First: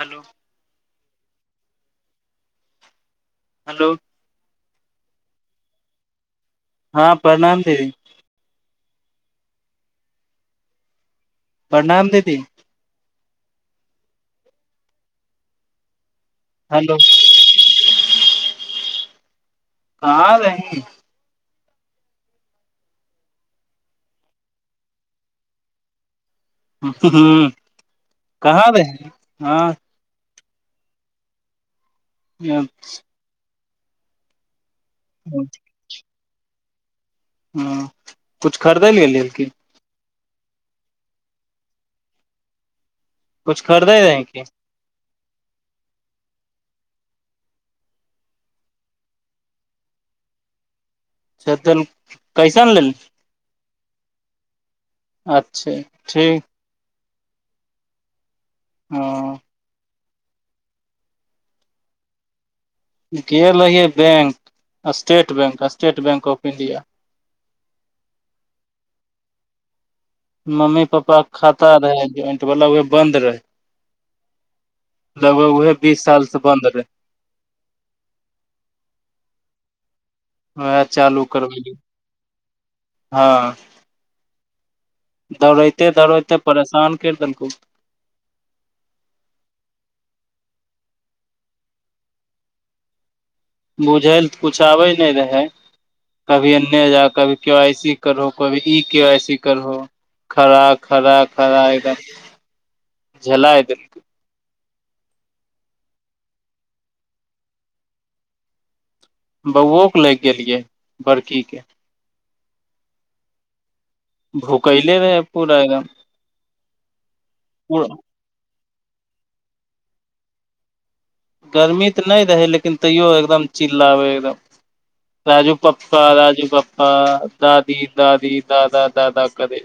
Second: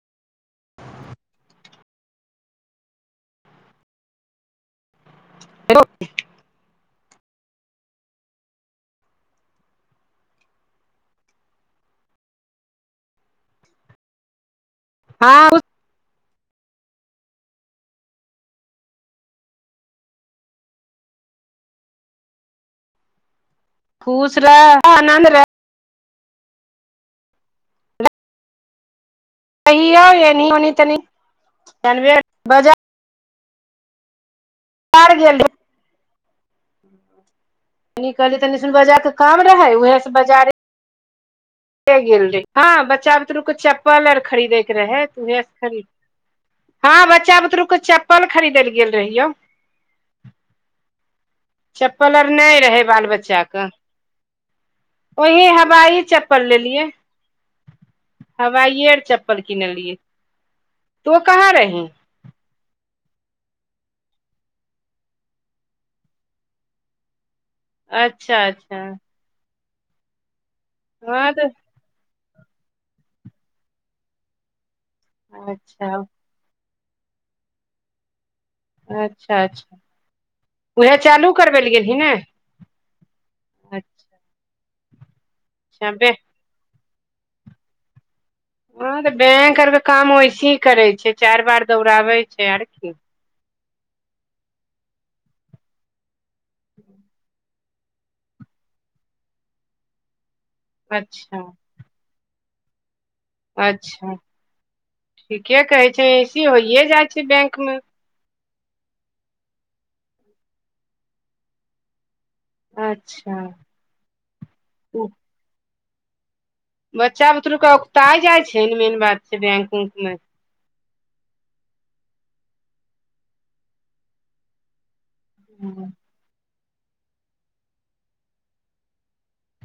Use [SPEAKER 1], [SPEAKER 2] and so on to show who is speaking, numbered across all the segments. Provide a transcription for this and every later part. [SPEAKER 1] Hello hello
[SPEAKER 2] रोट [unintelligible]
[SPEAKER 1] हँ प्रणाम देवी प्रणाम दीदी
[SPEAKER 2] हँ
[SPEAKER 1] हलो हा बहि
[SPEAKER 2] खुश रहे आनन्द रहे
[SPEAKER 1] ह कहाँ दे है ह
[SPEAKER 2] य होनी तनीनबे [unintelligible]
[SPEAKER 1] अ
[SPEAKER 2] कारार गेली कहली तऽ
[SPEAKER 1] कुछ
[SPEAKER 2] निशन
[SPEAKER 1] खरीदै ल
[SPEAKER 2] बाजार के
[SPEAKER 1] गेलियै
[SPEAKER 2] काम
[SPEAKER 1] की
[SPEAKER 2] रहै उएहे से बाजारे गेल रहे हँ बच्चा बुतरुके
[SPEAKER 1] कुछ खरीदै
[SPEAKER 2] चप्पल आर
[SPEAKER 1] रही की
[SPEAKER 2] खरीदे के रहे त उहे खरीद हँ बच्चा बुतरु के चप्पल खरीद ले गेल रहियौ
[SPEAKER 1] [inaudible] चल
[SPEAKER 2] चप्पल आर नहि
[SPEAKER 1] कैसन
[SPEAKER 2] रहय
[SPEAKER 1] लेल
[SPEAKER 2] बाल बच्चाके ओही
[SPEAKER 1] अच्छा
[SPEAKER 2] हवाही चप
[SPEAKER 1] ठीक
[SPEAKER 2] लियए हवाइे
[SPEAKER 1] ह
[SPEAKER 2] चप्पलके किन लियए त तो‌कहाँ रहै
[SPEAKER 1] गेल रहियै bank state bank state bank of India
[SPEAKER 2] अच्छा अच्छा
[SPEAKER 1] मम्मी पापा
[SPEAKER 2] हँ तऽ
[SPEAKER 1] खाता रहे ज्वइंट वालला उह बन्द रहे लगभग उहे
[SPEAKER 2] अच्छा
[SPEAKER 1] बीस साल से बंन्द रहे
[SPEAKER 2] अच्छा अच्छा
[SPEAKER 1] वएह
[SPEAKER 2] उएह चालू करबै लए गेलही ने
[SPEAKER 1] हँच
[SPEAKER 2] अच्छा
[SPEAKER 1] दौड़ते
[SPEAKER 2] छबे
[SPEAKER 1] दौड़ते परेशान करि देलकौ
[SPEAKER 2] हँं तऽ बैंक आरके काम वैसे ही करै छै चारि बार दौड़ाबै छै आर की
[SPEAKER 1] बुझैलए तऽ किछु आबै नहि रहै कभी एन्ने जा कभी के वाइ सी करहो कभी ई के आइ सी करहो खराक खरा
[SPEAKER 2] अच्छा
[SPEAKER 1] खरा एकदम झेलाय देलकै
[SPEAKER 2] अच्छा ठीके कहै छै ऐसे होइए जाइ छै बैंक मे
[SPEAKER 1] बौओके लाग गेलियै बड़कीके
[SPEAKER 2] अच्छा
[SPEAKER 1] भूखैले रहै पूरा एकदम
[SPEAKER 2] बच्चा बुतरुके औगता जाइ छै ने मेन बात छै बैंक मे
[SPEAKER 1] गरमी तऽ नहि रहै लेकिन तैयो एकदम चिललाबै एकदम राजू पप्पा राजू पप्पा दादी दादी दादा दादा करे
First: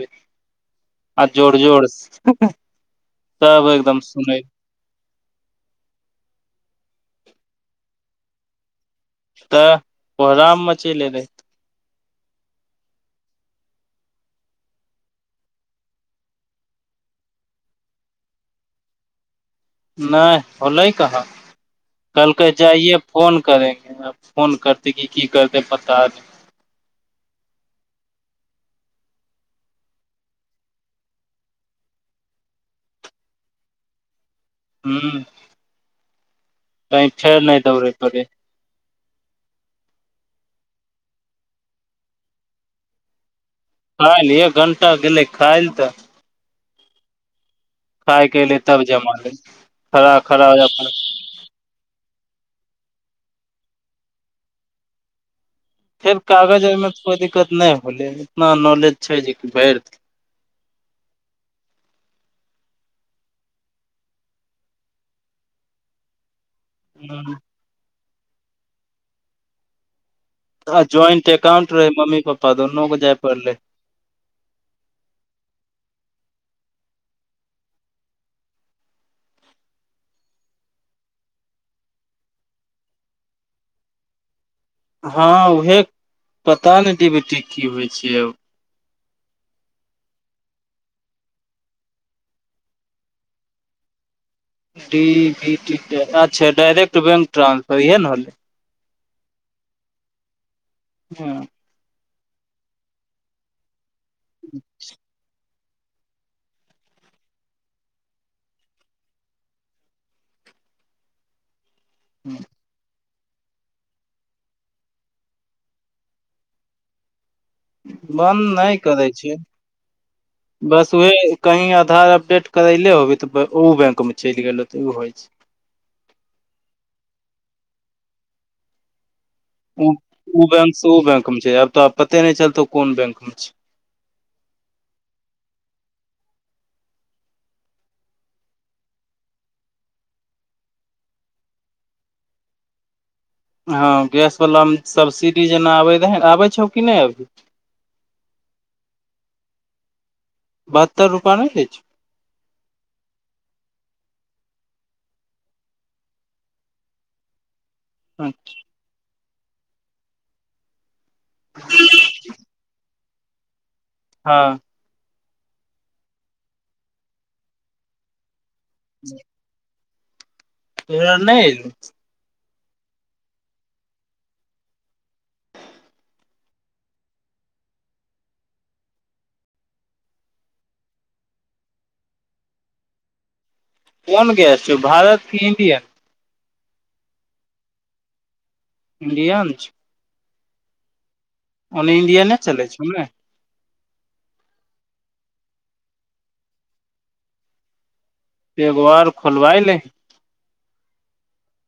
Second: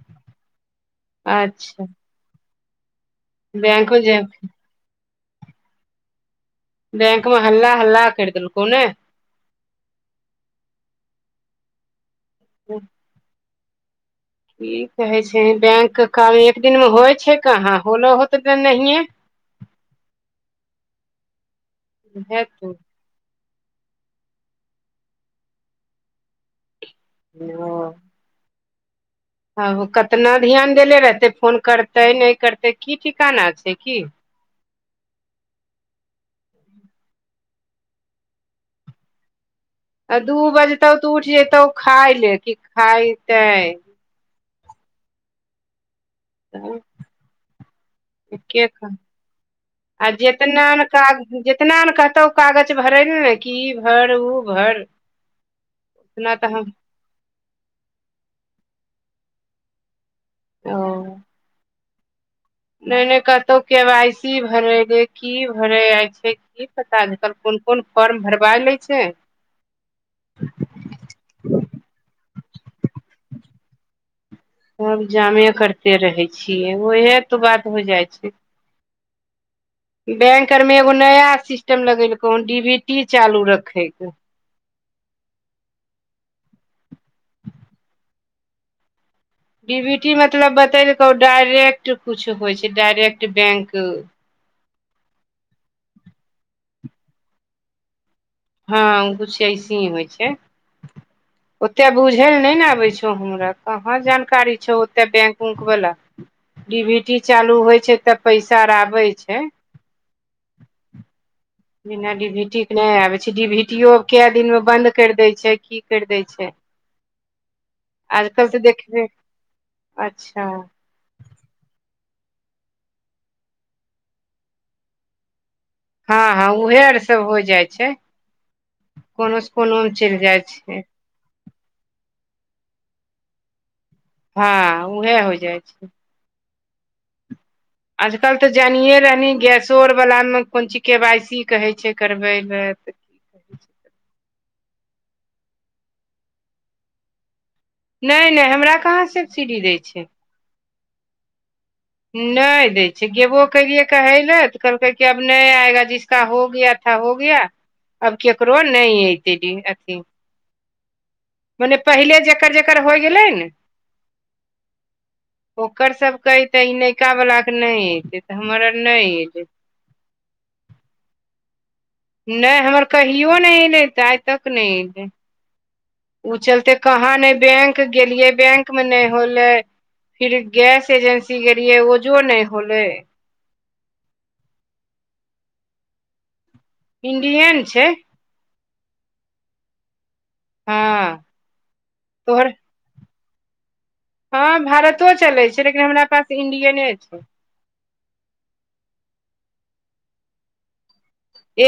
[SPEAKER 1] आ जोर
[SPEAKER 2] अच्छा
[SPEAKER 1] जोर सब
[SPEAKER 2] बैंक
[SPEAKER 1] एकदम
[SPEAKER 2] मे जे
[SPEAKER 1] सुनै
[SPEAKER 2] बैंक में हल्ला हल्ला करि देलको ने
[SPEAKER 1] तऽ कोहराम चले रहे
[SPEAKER 2] तऽ ई कहे छै बैंक के काम एक दिन मे होइ छै कहाँ होलो होत त नहिये
[SPEAKER 1] नहि होलै कहाँ कलकै
[SPEAKER 2] हेतौ
[SPEAKER 1] जाइयए फोन करेंगे फोन करते क की करते पता नहि
[SPEAKER 2] ह [inaudible] ह कतना ध्यान देले रहतै फोन करतै नहि करतै की ठिकाना छै की
[SPEAKER 1] हु कहि फेर नहि दौड़े पड़े
[SPEAKER 2] आ दू बजतौ तऽ उठ जतौ खाय ले क खायते
[SPEAKER 1] खालल एक घंटा गेलै खालल तऽ खाय के एले
[SPEAKER 2] एके [unintelligible]
[SPEAKER 1] तब
[SPEAKER 2] ख
[SPEAKER 1] जमा ले
[SPEAKER 2] आ
[SPEAKER 1] खड़ा खड़ा हो जा
[SPEAKER 2] जेतनामे
[SPEAKER 1] पड़े।
[SPEAKER 2] काग जितना ने कहतौ कागज भरे ने ने कि ई भर ऊ भर
[SPEAKER 1] फेर
[SPEAKER 2] उतना
[SPEAKER 1] कागज
[SPEAKER 2] हम
[SPEAKER 1] ओरमे तऽ कोइ दिक्कत नहि होलै इतना नॉलेज छै जेकि भरि
[SPEAKER 2] ओ नहि नहि कतहु के वाइ सी भरेले की भरे छै की पता कोन कोन फॉर्म भरबा लै छै
[SPEAKER 1] आ ज्वाइंट एकाउंट रहे मम्मी पप्पा दुनू के जाय पड़ले
[SPEAKER 2] सब जामे करते रहै छियै ओहे तऽ बात हो जाइ छै बैंक आरमे एगो नया सिस्टम लगेलकौँ डी बी टी चालू रखैके
[SPEAKER 1] हँ उहे पता नहि डी भी टी की होइ छै
[SPEAKER 2] डी बी टी मतलब बतेलकौ डायरेक्ट कुछ होइ छै direct bank
[SPEAKER 1] D B T अच्छा डायरेक्ट बैंक ट्रांसफर इएह ने होलै
[SPEAKER 2] हँ किछु अऐसे ही होइ छै
[SPEAKER 1] हँ
[SPEAKER 2] ओते बुझे ल ने ने आबे छौ हमरा कहा जानकारी छौ ओते बैंक बेंक वला डी वी टी चालू होइ छै तऽ पैसा आ आबै छै बिना डी भी टी के नहि आबे छै डीभी टी क दिन मे बंद कर दे छै की कर दे छै
[SPEAKER 1] बन्द
[SPEAKER 2] आजकल तऽ
[SPEAKER 1] नहि करै
[SPEAKER 2] देखबे
[SPEAKER 1] छै
[SPEAKER 2] अच्छा
[SPEAKER 1] बस ऊहे कहीं आधार अपडेट करेले होबी त ओ बैंक में चलि गेल ते उ होइ छै
[SPEAKER 2] हँ हँ उहे आर सब हो जाइ छै कोनो कोनो मे चलि जाइ
[SPEAKER 1] ओ
[SPEAKER 2] छै
[SPEAKER 1] बैंक से ओ बैंक मे छै आब तो पते नहि चलतौ कोन बैंक मे छै
[SPEAKER 2] हँ उहाँ हो जाइ छै आजकल तऽ जानियए रहनी गैसो आरवलामे कोन चीज केवाइ सी कहै छै करबै लए
[SPEAKER 1] हँ गैसवलामे सब्सिडी जेना आबैत रह आबै छौ कि नहि अभी
[SPEAKER 2] नहि नहि हमरा कहाँ सब्सिडी दै छैय
[SPEAKER 1] बहत्तर रुपा नहि दे छो
[SPEAKER 2] नहि दै छै गेबो कलियै कहै लए तऽ कहलकै कि आब नहि आएगा जि हो गया था हो गया अब केकरो नहि ऐतय अथी माने पहिले जकर जकर होइ गेलै नऽ
[SPEAKER 1] हँ
[SPEAKER 2] ओकर सभके ऐतऽ ई नयका वलाके नहि हेतय तऽ हमर आर नहि एलय
[SPEAKER 1] तोहर नहि एलो
[SPEAKER 2] नहि हमर कहियो नहि एलै तऽ आइ तक नहि एयलै ओ चलते कहाँ नहि बैंक गेलियै बैंक मऽ नहि होलै फिर गैस एजेंसी गेलियै ओजो नहि होले
[SPEAKER 1] कोन गेस छियो भारत कि इंडियन
[SPEAKER 2] इण्डियन छै
[SPEAKER 1] इंडियन छो
[SPEAKER 2] हँ
[SPEAKER 1] ओने इंडियन
[SPEAKER 2] तोहर
[SPEAKER 1] चलै छौ नऽ
[SPEAKER 2] हँ भारतो चलै छै लेकिन हमरा पास इंडियन छै
[SPEAKER 1] एगो आर खोलबााय ले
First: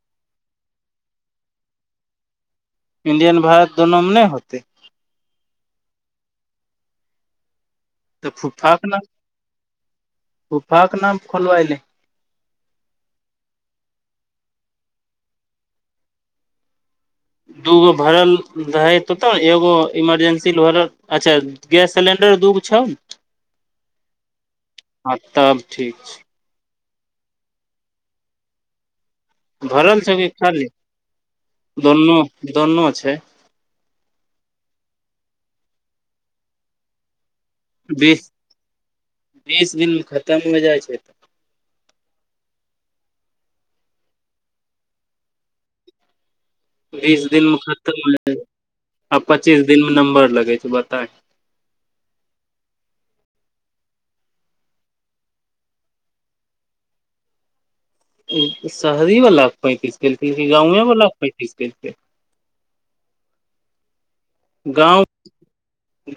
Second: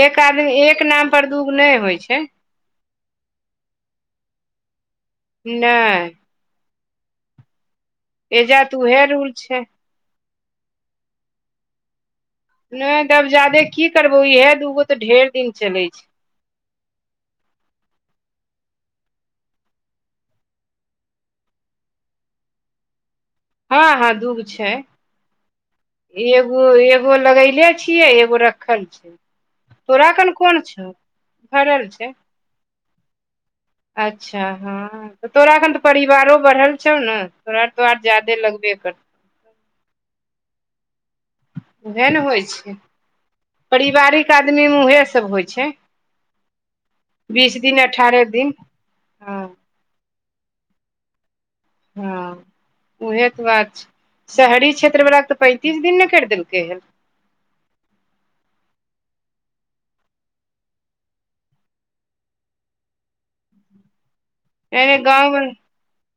[SPEAKER 2] एक आदमी एक नाम पर दुूगो नहि होइ छै
[SPEAKER 1] इंडियन भारत दुनु मे नहि होतै
[SPEAKER 2] नहि
[SPEAKER 1] तऽ
[SPEAKER 2] एजात
[SPEAKER 1] फुफाके
[SPEAKER 2] उहे
[SPEAKER 1] नाम
[SPEAKER 2] रूल छै
[SPEAKER 1] फुफाके नाम खोलबऽ लेऽ
[SPEAKER 2] नहि तब जादे की करबौ इहे दूगो तऽ ढेर दिन चलै छै
[SPEAKER 1] दूगो भरल रहै तोतऽ नऽ एगो इमरजेंसी भरल अच्छा गैस सिलेंडर दूगो छौ नऽ
[SPEAKER 2] हँ हँ दूगो छै
[SPEAKER 1] हँ तब ठीक
[SPEAKER 2] एगो एगो लगैले छियै एगो रखल छै
[SPEAKER 1] छै भरल
[SPEAKER 2] तोरा
[SPEAKER 1] छौ कि
[SPEAKER 2] कोन कोन
[SPEAKER 1] खाली
[SPEAKER 2] छौ भरल छै
[SPEAKER 1] दोनो दोनो छै
[SPEAKER 2] अच्छा हँऽ तोरा एखन तऽ परिवारो बढ़ल छौ नऽ तोरा तऽ और
[SPEAKER 1] बीस
[SPEAKER 2] ज्यदे लगबे करतै
[SPEAKER 1] बीस दिन मऽ खतम हो जाइ छै तऽ
[SPEAKER 2] उएह नऽ होइ छै परारिवारिक आदमी मे उएह सब होइ छै
[SPEAKER 1] बीस दिन मऽ खतम हो होय आ
[SPEAKER 2] हँ
[SPEAKER 1] पच्चीस दिन मऽ नम्बर लगे छै बताए
[SPEAKER 2] हँ उहे तऽ बात छै शहरी क्षेत्र वला के तऽ पैंतीस दिन नऽ करि देलकै हन
[SPEAKER 1] शहरीवलाक के पैंतीस केलके कि गाँवेवला कऽ पैंतीस केलके गाँव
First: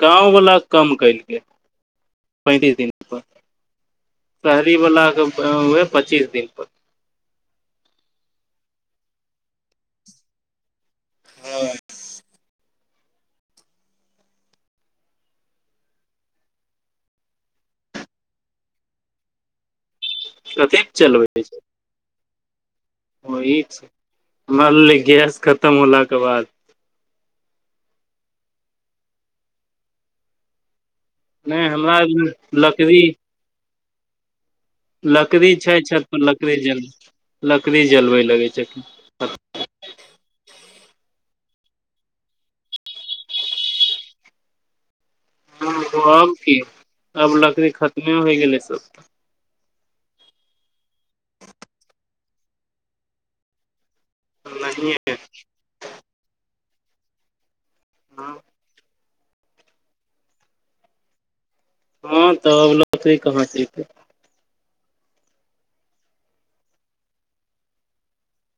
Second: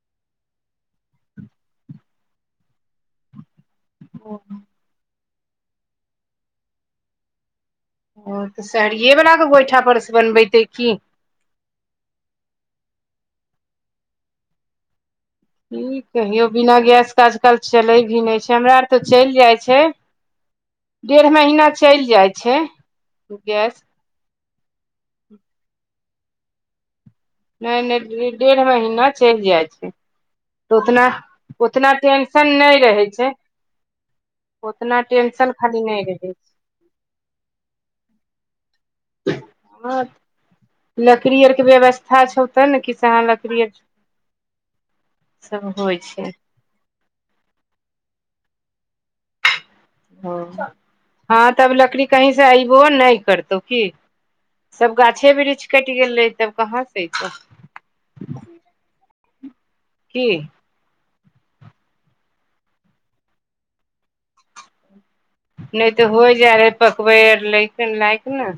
[SPEAKER 1] गाँववाला कम कलकै पैंतीस दिनप शहरीवला कऽ उहाय पच्चीस दिन पर
[SPEAKER 2] ओ तऽ सहरिियएवललाे गोइठा पर सऽ बनबेतै की
[SPEAKER 1] हँ
[SPEAKER 2] कि कहियो बिना गैसके आजकल चलै भी नहि छै हमरा आर तऽ चलि जाइ छै
[SPEAKER 1] कथी
[SPEAKER 2] डेढ़ महीना चलि जाइ छै गैस
[SPEAKER 1] [unintelligible] गेस खतम होलाके बाद
[SPEAKER 2] नै नै डेढ़ महीना चलि जाइ छै तऽ ओतना
[SPEAKER 1] नै हमरा लकड़ी
[SPEAKER 2] उतना
[SPEAKER 1] लकड़ी
[SPEAKER 2] टेंशन
[SPEAKER 1] छै
[SPEAKER 2] खाली नहि
[SPEAKER 1] छत
[SPEAKER 2] रहै
[SPEAKER 1] पर
[SPEAKER 2] छै
[SPEAKER 1] लकड़ी जलबै लकड़ी जलबै लगै छलखिन
[SPEAKER 2] हँ [unintelligible] लकड़ी आर के व्यवस्था छौ तँ ने कि सेहाँ लकड़ी एछौ
[SPEAKER 1] ह
[SPEAKER 2] छै
[SPEAKER 1] आब की अब लकड़ी खतमे होइ गेलै सब
[SPEAKER 2] ह हँ तब लकड़ी कहीं से अयबो नै करतौ की सब
[SPEAKER 1] नहिये
[SPEAKER 2] गाछे वृक्ष कटि गेलै तब कहाँ से एयतौ
[SPEAKER 1] हँ [unintelligible]
[SPEAKER 2] की
[SPEAKER 1] हँ तब लकड़ी कहाँसँ एतै
[SPEAKER 2] नहि तऽ होय जा रहै पकबै लैक लायक ने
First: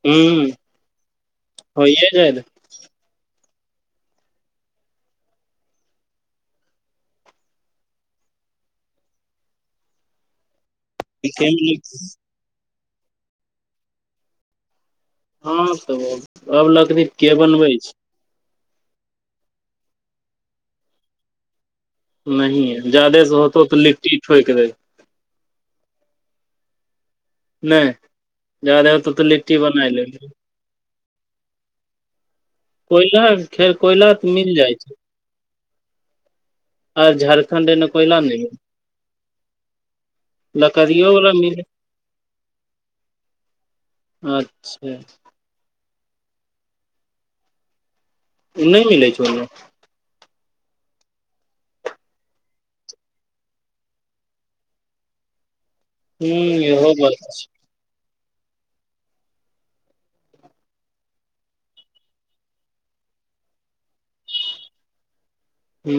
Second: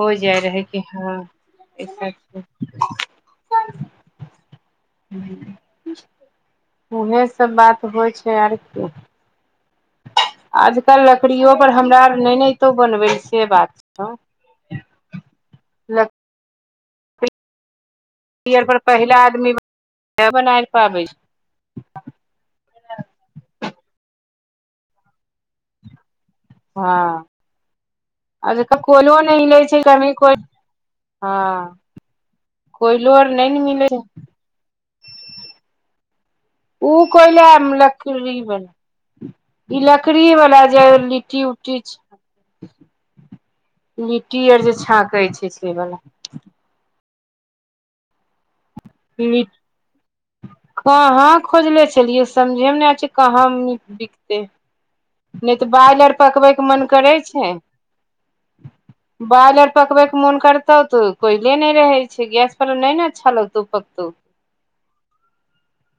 [SPEAKER 2] हो जाइ
[SPEAKER 1] हूँ
[SPEAKER 2] रहै कि हँस
[SPEAKER 1] होइये [inaudible]
[SPEAKER 2] उहे सब बात होइ छै आर कि आजकल लकड़ियो पर
[SPEAKER 1] रहै
[SPEAKER 2] हमरा आर नैनो तो बनबै से बात न
[SPEAKER 1] हँ [unintelligible] अब लकड़ी के बनबै छै
[SPEAKER 2] यियर पर पहिला आदमी बना पाबै छै
[SPEAKER 1] नहिए जादे से होतौ तऽ लिट्टी ठोकि देहि
[SPEAKER 2] हँ
[SPEAKER 1] नहि
[SPEAKER 2] आ ज
[SPEAKER 1] जादे होतौ
[SPEAKER 2] कोलो
[SPEAKER 1] तऽ
[SPEAKER 2] नै
[SPEAKER 1] लिट्टी
[SPEAKER 2] लै छै
[SPEAKER 1] बनाय
[SPEAKER 2] की
[SPEAKER 1] लेबही
[SPEAKER 2] को हँ कोयलो
[SPEAKER 1] कोयला
[SPEAKER 2] आर नहि ने
[SPEAKER 1] खेर
[SPEAKER 2] मिलै छै
[SPEAKER 1] कोयला तऽ मिल जाइ छै
[SPEAKER 2] उ
[SPEAKER 1] आर
[SPEAKER 2] कोइला लैम
[SPEAKER 1] झारखण्ड एने कोयला
[SPEAKER 2] लकड़ी
[SPEAKER 1] नहि मिल
[SPEAKER 2] मे ई लकड़ी वला जे
[SPEAKER 1] लकड़ियो वाला
[SPEAKER 2] लिट्टी
[SPEAKER 1] मिल
[SPEAKER 2] उट्टी छै लिट्टी आर जे
[SPEAKER 1] अच्छा
[SPEAKER 2] छाँकै छै से बला
[SPEAKER 1] नै मिलै छौ ओईमे
[SPEAKER 2] कहाँ खोजले छलियै समझे मे नै आ छै कहाँ बिकते
[SPEAKER 1] [inaudible]
[SPEAKER 2] नै तऽ बालि आर
[SPEAKER 1] ह
[SPEAKER 2] पकबयके मन
[SPEAKER 1] इहो
[SPEAKER 2] करै
[SPEAKER 1] बात
[SPEAKER 2] छै
[SPEAKER 1] [inaudible]
[SPEAKER 2] बाल आर पकबै के मन करतौ तो कोयले नै रहे छै गैस पर नै ने अच्छा लग तौ पकतौ
[SPEAKER 1] हू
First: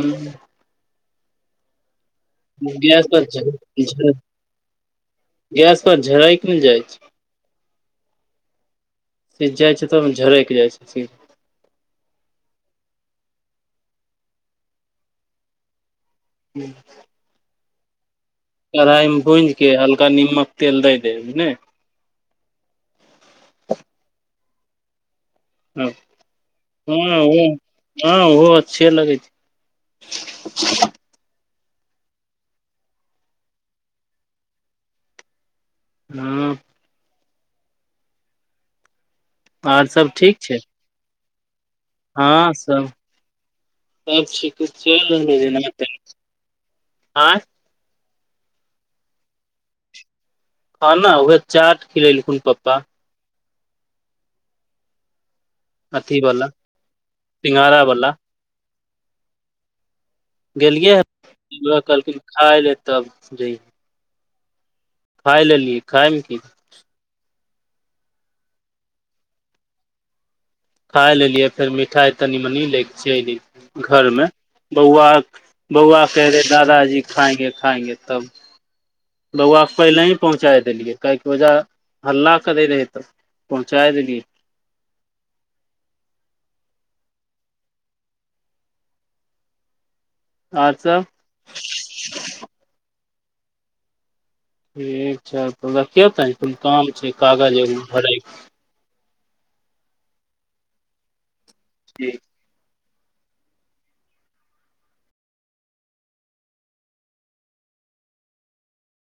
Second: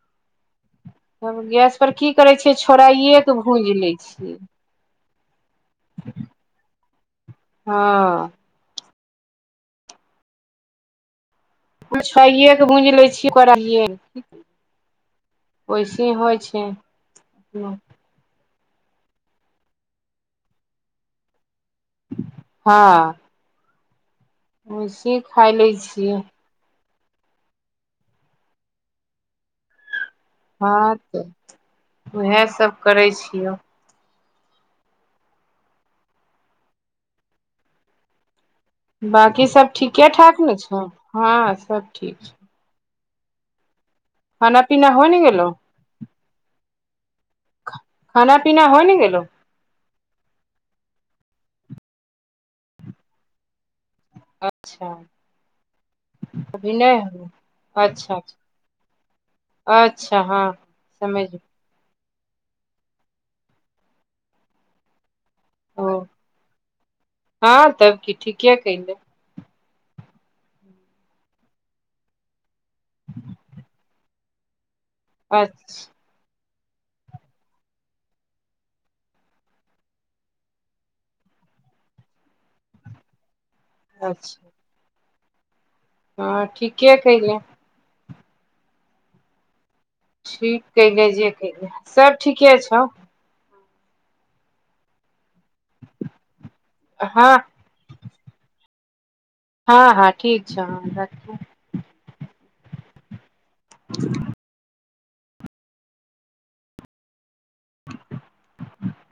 [SPEAKER 2] तब गैस पर की करे छिय
[SPEAKER 1] गैस
[SPEAKER 2] छोड़ाइए के भूज ले छियै
[SPEAKER 1] गेस पर झराय किल जाइ छै
[SPEAKER 2] हँ
[SPEAKER 1] सिझाइ छै त झरैक जाइ छै सि
[SPEAKER 2] क छे के बूज ले छियै कर वैसे ह होइ छै [unintelligible] अच छैा ह [unintelligible]
[SPEAKER 1] कढ़ाइमे भूजि के हल्का निमक तेल दै देब नाय
[SPEAKER 2] हँ वैसे ई खा लै छियै
[SPEAKER 1] हँ ओ हँ ओ अच्छे लगै छै
[SPEAKER 2] हँ तऽ उएहसभ करै छियौ
[SPEAKER 1] हँ
[SPEAKER 2] बाकी सब
[SPEAKER 1] आर ठीक
[SPEAKER 2] ठीकेठाक ने
[SPEAKER 1] छै
[SPEAKER 2] छौ हँ सब ठीक छै
[SPEAKER 1] हँ सब
[SPEAKER 2] खाना पीना होइ ने
[SPEAKER 1] सब
[SPEAKER 2] गेलौ
[SPEAKER 1] [unintelligible] आँय
[SPEAKER 2] खाना पीना होइ ने गेलो
[SPEAKER 1] ह ने उएहे चाट खिलेलखुन पप्पा
[SPEAKER 2] अच्छा
[SPEAKER 1] अथी वाला
[SPEAKER 2] अभी नहि ह
[SPEAKER 1] सिंघाड़ा वाला
[SPEAKER 2] अच्छाच अच्छा हँ
[SPEAKER 1] गेलियै
[SPEAKER 2] समझ
[SPEAKER 1] ह कहलखिन खााय ले तब जैह खाय लेलियै
[SPEAKER 2] ओ
[SPEAKER 1] खाायमे की
[SPEAKER 2] हँ तब की ठीके कले
[SPEAKER 1] खा लेलियै फेर मिठाई तनी मनी ले छिय घर में बौआ
[SPEAKER 2] अच्छा
[SPEAKER 1] बौआ क रहे दादाजी खाएंगे खाएंगे तब बौआके पहिले ही पहुँचा देलियै काहेकि ओहिजा हल्ला करै रहै तऽ पहुँचाय देलीयै
[SPEAKER 2] अच्छा हँ ठीके कहिले ठीक
[SPEAKER 1] आर
[SPEAKER 2] कले
[SPEAKER 1] सब
[SPEAKER 2] जे कयले सब ठीके छौ
[SPEAKER 1] ठीक छै तऽ रखियौ ते तनी काम छै
[SPEAKER 2] हँ
[SPEAKER 1] कागज एगो भरय
[SPEAKER 2] हँ हँ ठीक छ हँ राखू
[SPEAKER 1] ज
[SPEAKER 2] [unintelligible] [inaudible]